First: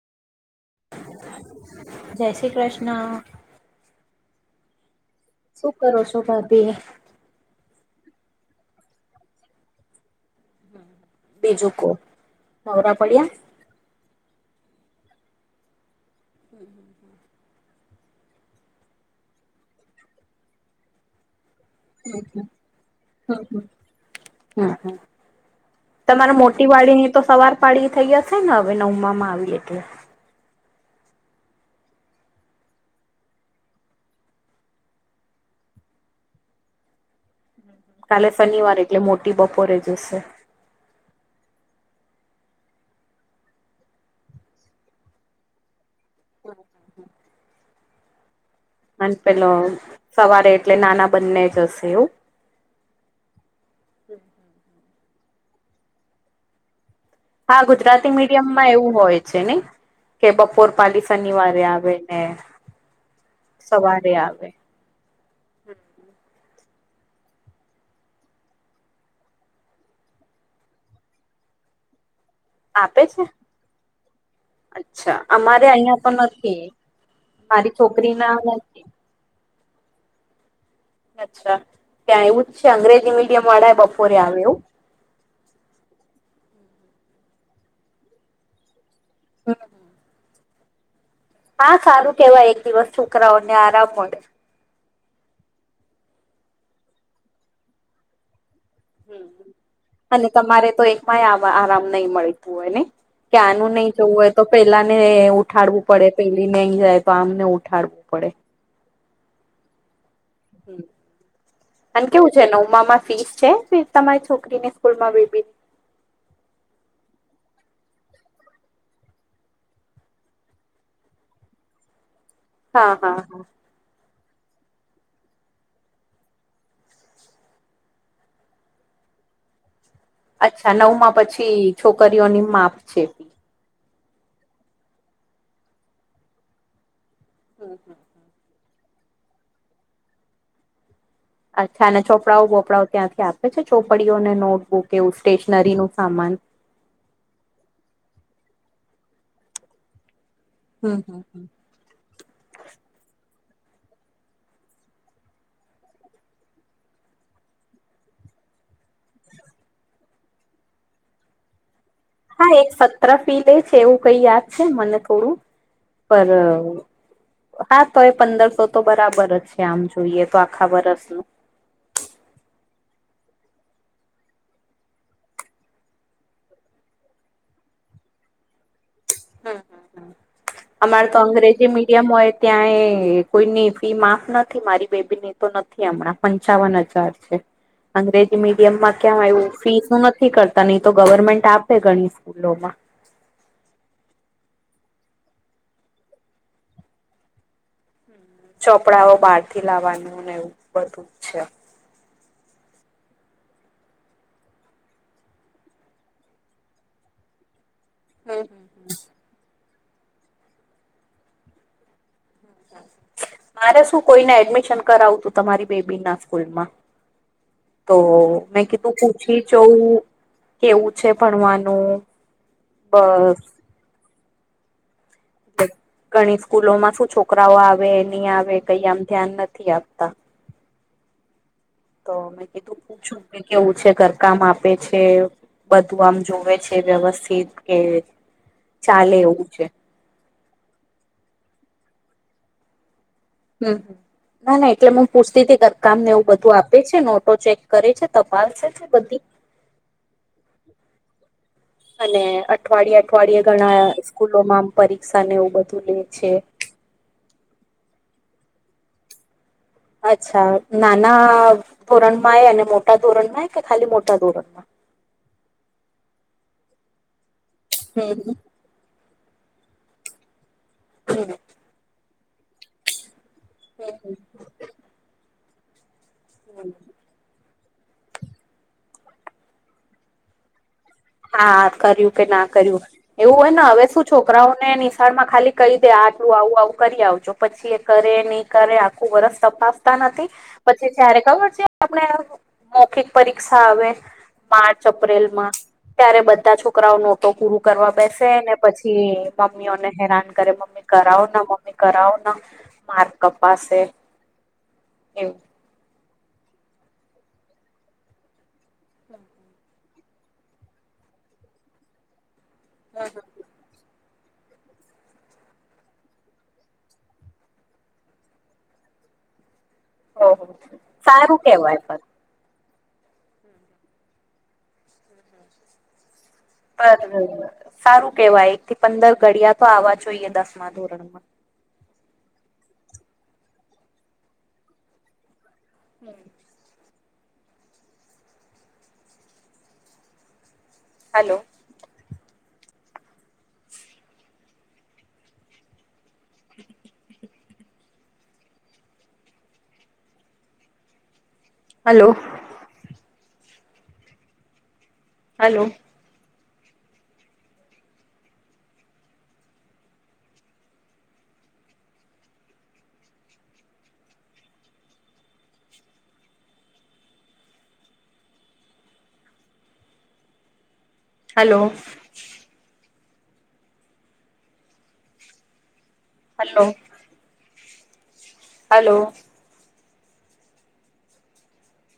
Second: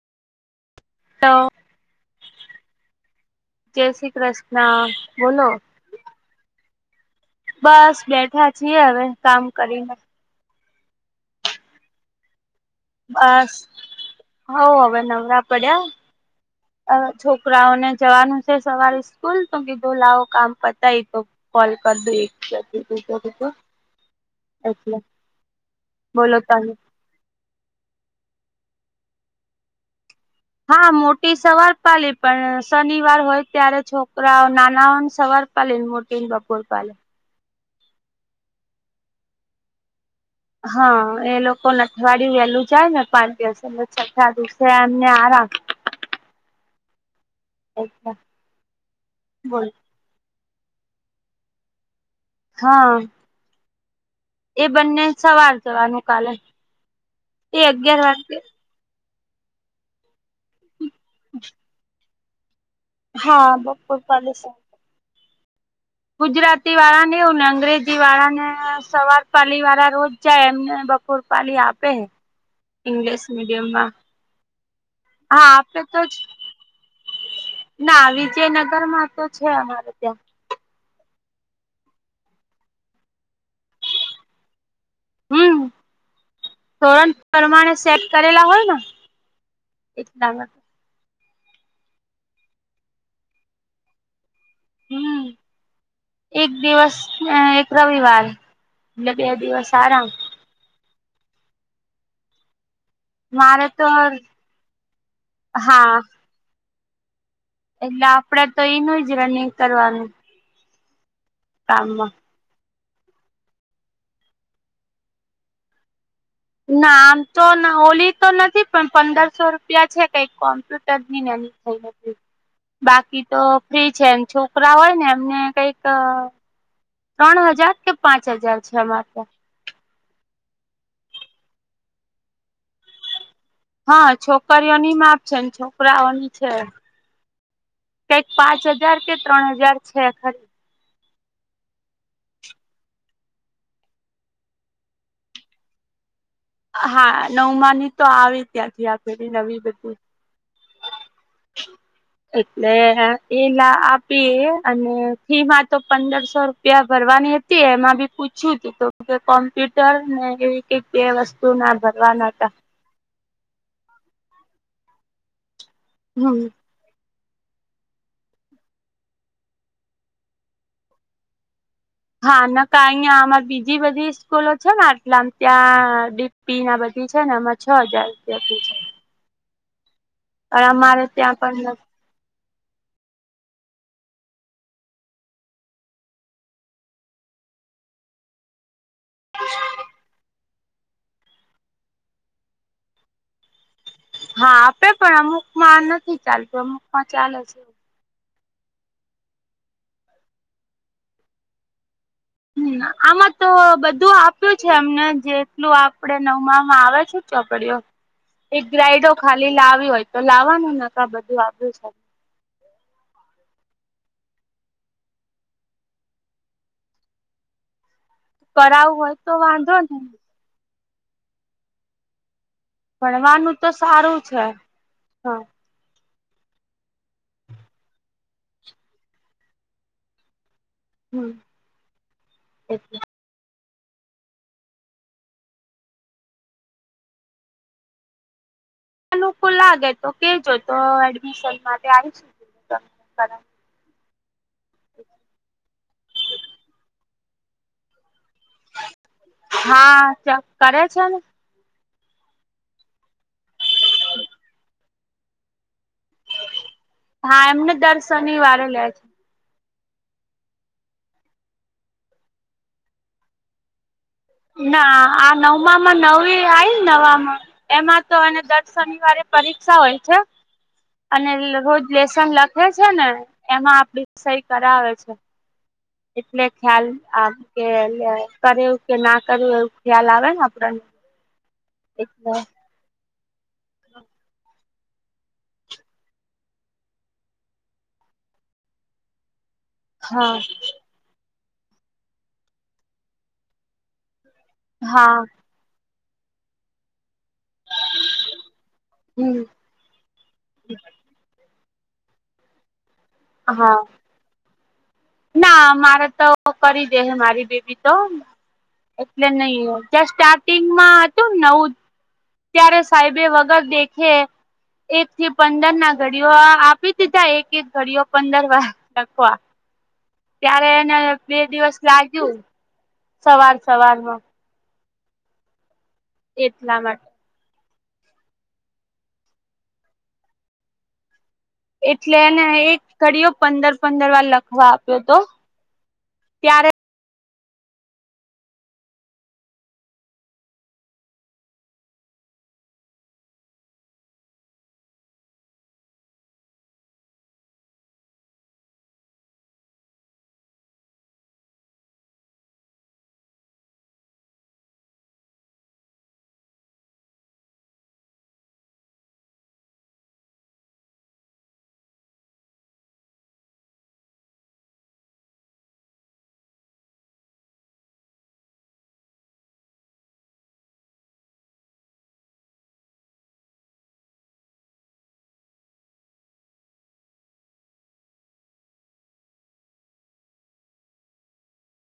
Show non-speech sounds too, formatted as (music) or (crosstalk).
Hello જય શ્રી કૃષ્ણ. જય શ્રી કૃષ્ણ બોલો. શું કરો છો ભાભી? બસ બેઠા છીએ હવે કામ કરીને. બીજું કો નવરા પડ્યા બસ હો હવે નવરા પડ્યા. હમ્મ હવે છોકરાઓને જવાનું છે સવારે સ્કૂલ તો કીધું લાવો કામ પતાય તો. કોલ કરીદું એક (unintelligible) હમ હમ એટલે તમારા બોલો મોટી તમે વાડી તો સવાર પાડી થઈ હશે ને હવે નવમામાં આવી એટલે હા મોટી સવાર પાલી, પણ શનિવાર હોય ત્યારે છોકરા નાનાઓ ને સવાર પાલી ને મોટી ને બપોર પાલી. કાલે શનિવાર એટલે મોટી બપોરે જશે. હા એ લોકો ને અથવાડિયું વહેલું જાય ને પાચ દિવસે. એટલે છકા દુસરાને આરામ (unintelligible) અચ્છા અને પેલો સવારે એટલે નાના બંને જશે એવું? હા એ બંને સવાર જવાનું કાલે. એ હા અગિયાર ગુજરાતી વાગે મીડિયમ મા એવું હોય છે ને, કે બપોર પાલી શનિવારે આવે ને હા સવારે બપોરપાલી સ આવે ગુજરાતી વાળા ને એવું, ને અંગ્રેજી વાળા ને સવાર પાલી વાળા રોજ જાય એમને બ ફુલપાલી આપે. (inaudible) છે ઇંગ્લિશ મીડિયમમાં અચ્છા હા અમારે અહિયાં તો આપેતોજ નથી મારી ના છોકરી નથી વિજયનગરમાં તો છે હમારે ત્યાં અચ્છા ત્યાં એવુંજ છે, અંગ્રેજી મીડિયમ વાળાએ બપોરે આવે એવું હમ્મ ધોરણ પ્રમાણે સેટ કરેલા હોય ને. એટલામાં. હા સારું કેવાય એક દિવસ છોકરાઓને આરામ મળે. હમ્મ એક દિવસ એક રવિવાર. (unintelligible) સારા અને તમારે તો એકમાંય આરામ નહી મળતું હોય ને? મારે ક્યાંનું તો નહી જવું હોય તો પેલા ને ઉઠાડવું હા પડે પેલી નહીઈ જાય તો આમને ઉઠાડવું એટલે પડે આપડે તો એઈ નય જ રનિંગ કરવાનું. હ અને કામમાં કેવું છે નવમાંમાં ફીસ છે ફીસ તમારી છોકરીને સ્કૂલમાં વે ના આમ તો હોલી તો નથી પણ પંદરસો રૂપિયા છે કઈકમ ત જ નાની થઈ. નથી (inaudible) બાકી તો હા ફ્રી છે એમ છોકરા હોય ને એમને કઈક ત્રણ હજાર કે પાંચ હજાર છે માત્ર અચ્છા નવમાં પછી છોકરીઓની માફ છે. હા છોકરીઓની માપ છે ને છોકરાઓની છે. એક પાંચ હજાર કે ત્રણ હજાર છે ખરી અ્છાના ચોપડાઓ બોપડાઓ ત્યાંથી આપે છે ચોપડીઓને નોટબુક એવું સ્ટેશનરી નું સામાન હા નવમાની તો આવે ત્યાંથી આપેલી નવી બધી. હમ્મ હમ્મ હમ્મ. એટલે એલા આપીએ અને ફી માં તો પંદરસો પ્યા ભરવાની હતી એમાં બી પૂછ્યું તું તો કે કોમ્પ્યુટર ને એવી ક બે વસ્તુ ના ભર હા એક સત્ર ફી લે છે એવું કઈ યાદ છે મને થોડું પર હમ હા તો એ પંદરસો તો બરાબર જ છે આમ જોઈએ તો આખા વરસનું હા ન અહં આ બીજી બધી સ્કૂલો છે ને આટલા ત્યાં પી ના બધી છે ને એમાં છ હજાર રૂપિયા ફી છે. હ પણ અમાર અમારે તો ત્યાં પણ અંગ્રેજી મીડીયમ હોય ત્યાં કોઈની ફી માફ નથી મારી બેબી ની નથી હમ પંચ હજાર અંગ્રેજી મીડિયમ કેમ આવું ફીનું નથી કરતા નહી તો ગવર્મેન્ટ આપે ઘણી સ્કૂલો માં હા આપે પણ અમુક માં નથી ચાલતું અમુકમાં ચાલે છે. ચોપડાઓ બહાર થી લાવવાનું ને એવું બધું જ છે. હમ આમાં તો બધું આપ્યું છે એમને જેટલું આપે નવમામાં આવે છે ચોપડિયો. હમ એક ગ્રાઈડો ખાલી લાવી હોય તો લાવવાનું ન બધું આવ્યું છે. મારે શું કોઈને એડમિશન કરાવું તું તમારી બેબી ના સ્કૂલ માં. તો મેં કીધું કરાવું હોય તો પૂછી જઉં વાંધો નહી કેવું છે ભણવાનું? બસ ભણવાનું તો સારું છે હા. ઘણી સ્કૂલો માં શું છોકરાઓ આવે નહી આવે કઈ આમ ધ્યાન નથી આપતા. હમ્મ. તો મેં કીધું પૂછું કે કેવું છે ઘર કામ આપે છે. બધું આમ જોવે છે વ્યવસ્થિત કે. ચાલે એવું અનુકૂળ છે લાગે તો કેજો તો એડમિશન માટે આવીશ. હમ, ના ના, એટલે હું પુસ્તક થી કામને એવું બધું આપે છે, નોટો ચેક કરે છે. તપાસ છે, બધી હા કરે છે ને અને અઠવાડિયે અઠવાડિયે ઘણા સ્કૂલોમાં પરીક્ષા ને એવું બધું લે છે? હા એમને દર શનિવારે લે અચ્છા નાના ધોરણમાં એ અને મોટા ધોરણ માં એ કે ખાલી મોટા ધોરણ? ના આ નવમાંમાં નવી આવી નવામાં એમાં તો હમ એને દ શનિવારે પરીક્ષા હોય છે અને હમ રોજ લેસન લખે છે ને. એમાં હમ આપડી હમ સહી કરાવે છે. એટલે, હમ ખ્યાલ આ કે કરે કે ના કરાવે, એવું ખ્યાલ આવે ને આપને એમ. હા, કર્યું કે ના કર્યું. એવું હોય ને, હવે શું છોકરાઓને નિશાળ માં ખાલી કહી દે, આટલું આવું આવું કરી આવજો. પછી એ કરે, નહીં કરે, આખું વર્ષ સફાસ હતા નથી. હા પછી જયારે ખબર છે, આપણે મૌખિક પરીક્ષા આવે હા માર્ચ-એપ્રિલમાં ત્યારે બધા છોકરાઓ નોટો પૂર કરવા બેસેને, પછી પ હમ મમ્મીઓને હેરાન કરે, મમ્મી, કરાવ. મમ્મી, કરાવો ને. માર્ક હા કપાસે. ના મારે તો કરી દે. હે, મારી બેબી તો. એટલે નહીં, ત્યાં સ્ટાર્ટિંગ માં હતું ને, નવું ત્યારે હમ સાહેબે હમ વગર દેખે. એક થી પંદર ના ઘડીઓ આપી દીધા, એક-એક ઘડીઓ પંદર વાર નાખવા, ઓહ ત્યારે એને બે સારું દિવસ કેવાય પણ લાગ્યું. સવાર-સવારમાં. એટલા માટે બરબર, સારું કહેવાય. એક થી પંદર ઘડિયા તો આવવા જોઈએ, દસમા ધોરણમાં. એટલે એને એક ઘડીયો પંદર-પંદર વાર લખવા આપ્યો હતો. હમ્મ. ત્યારે hello. Hello. Hello. Hello. Hello. Hello.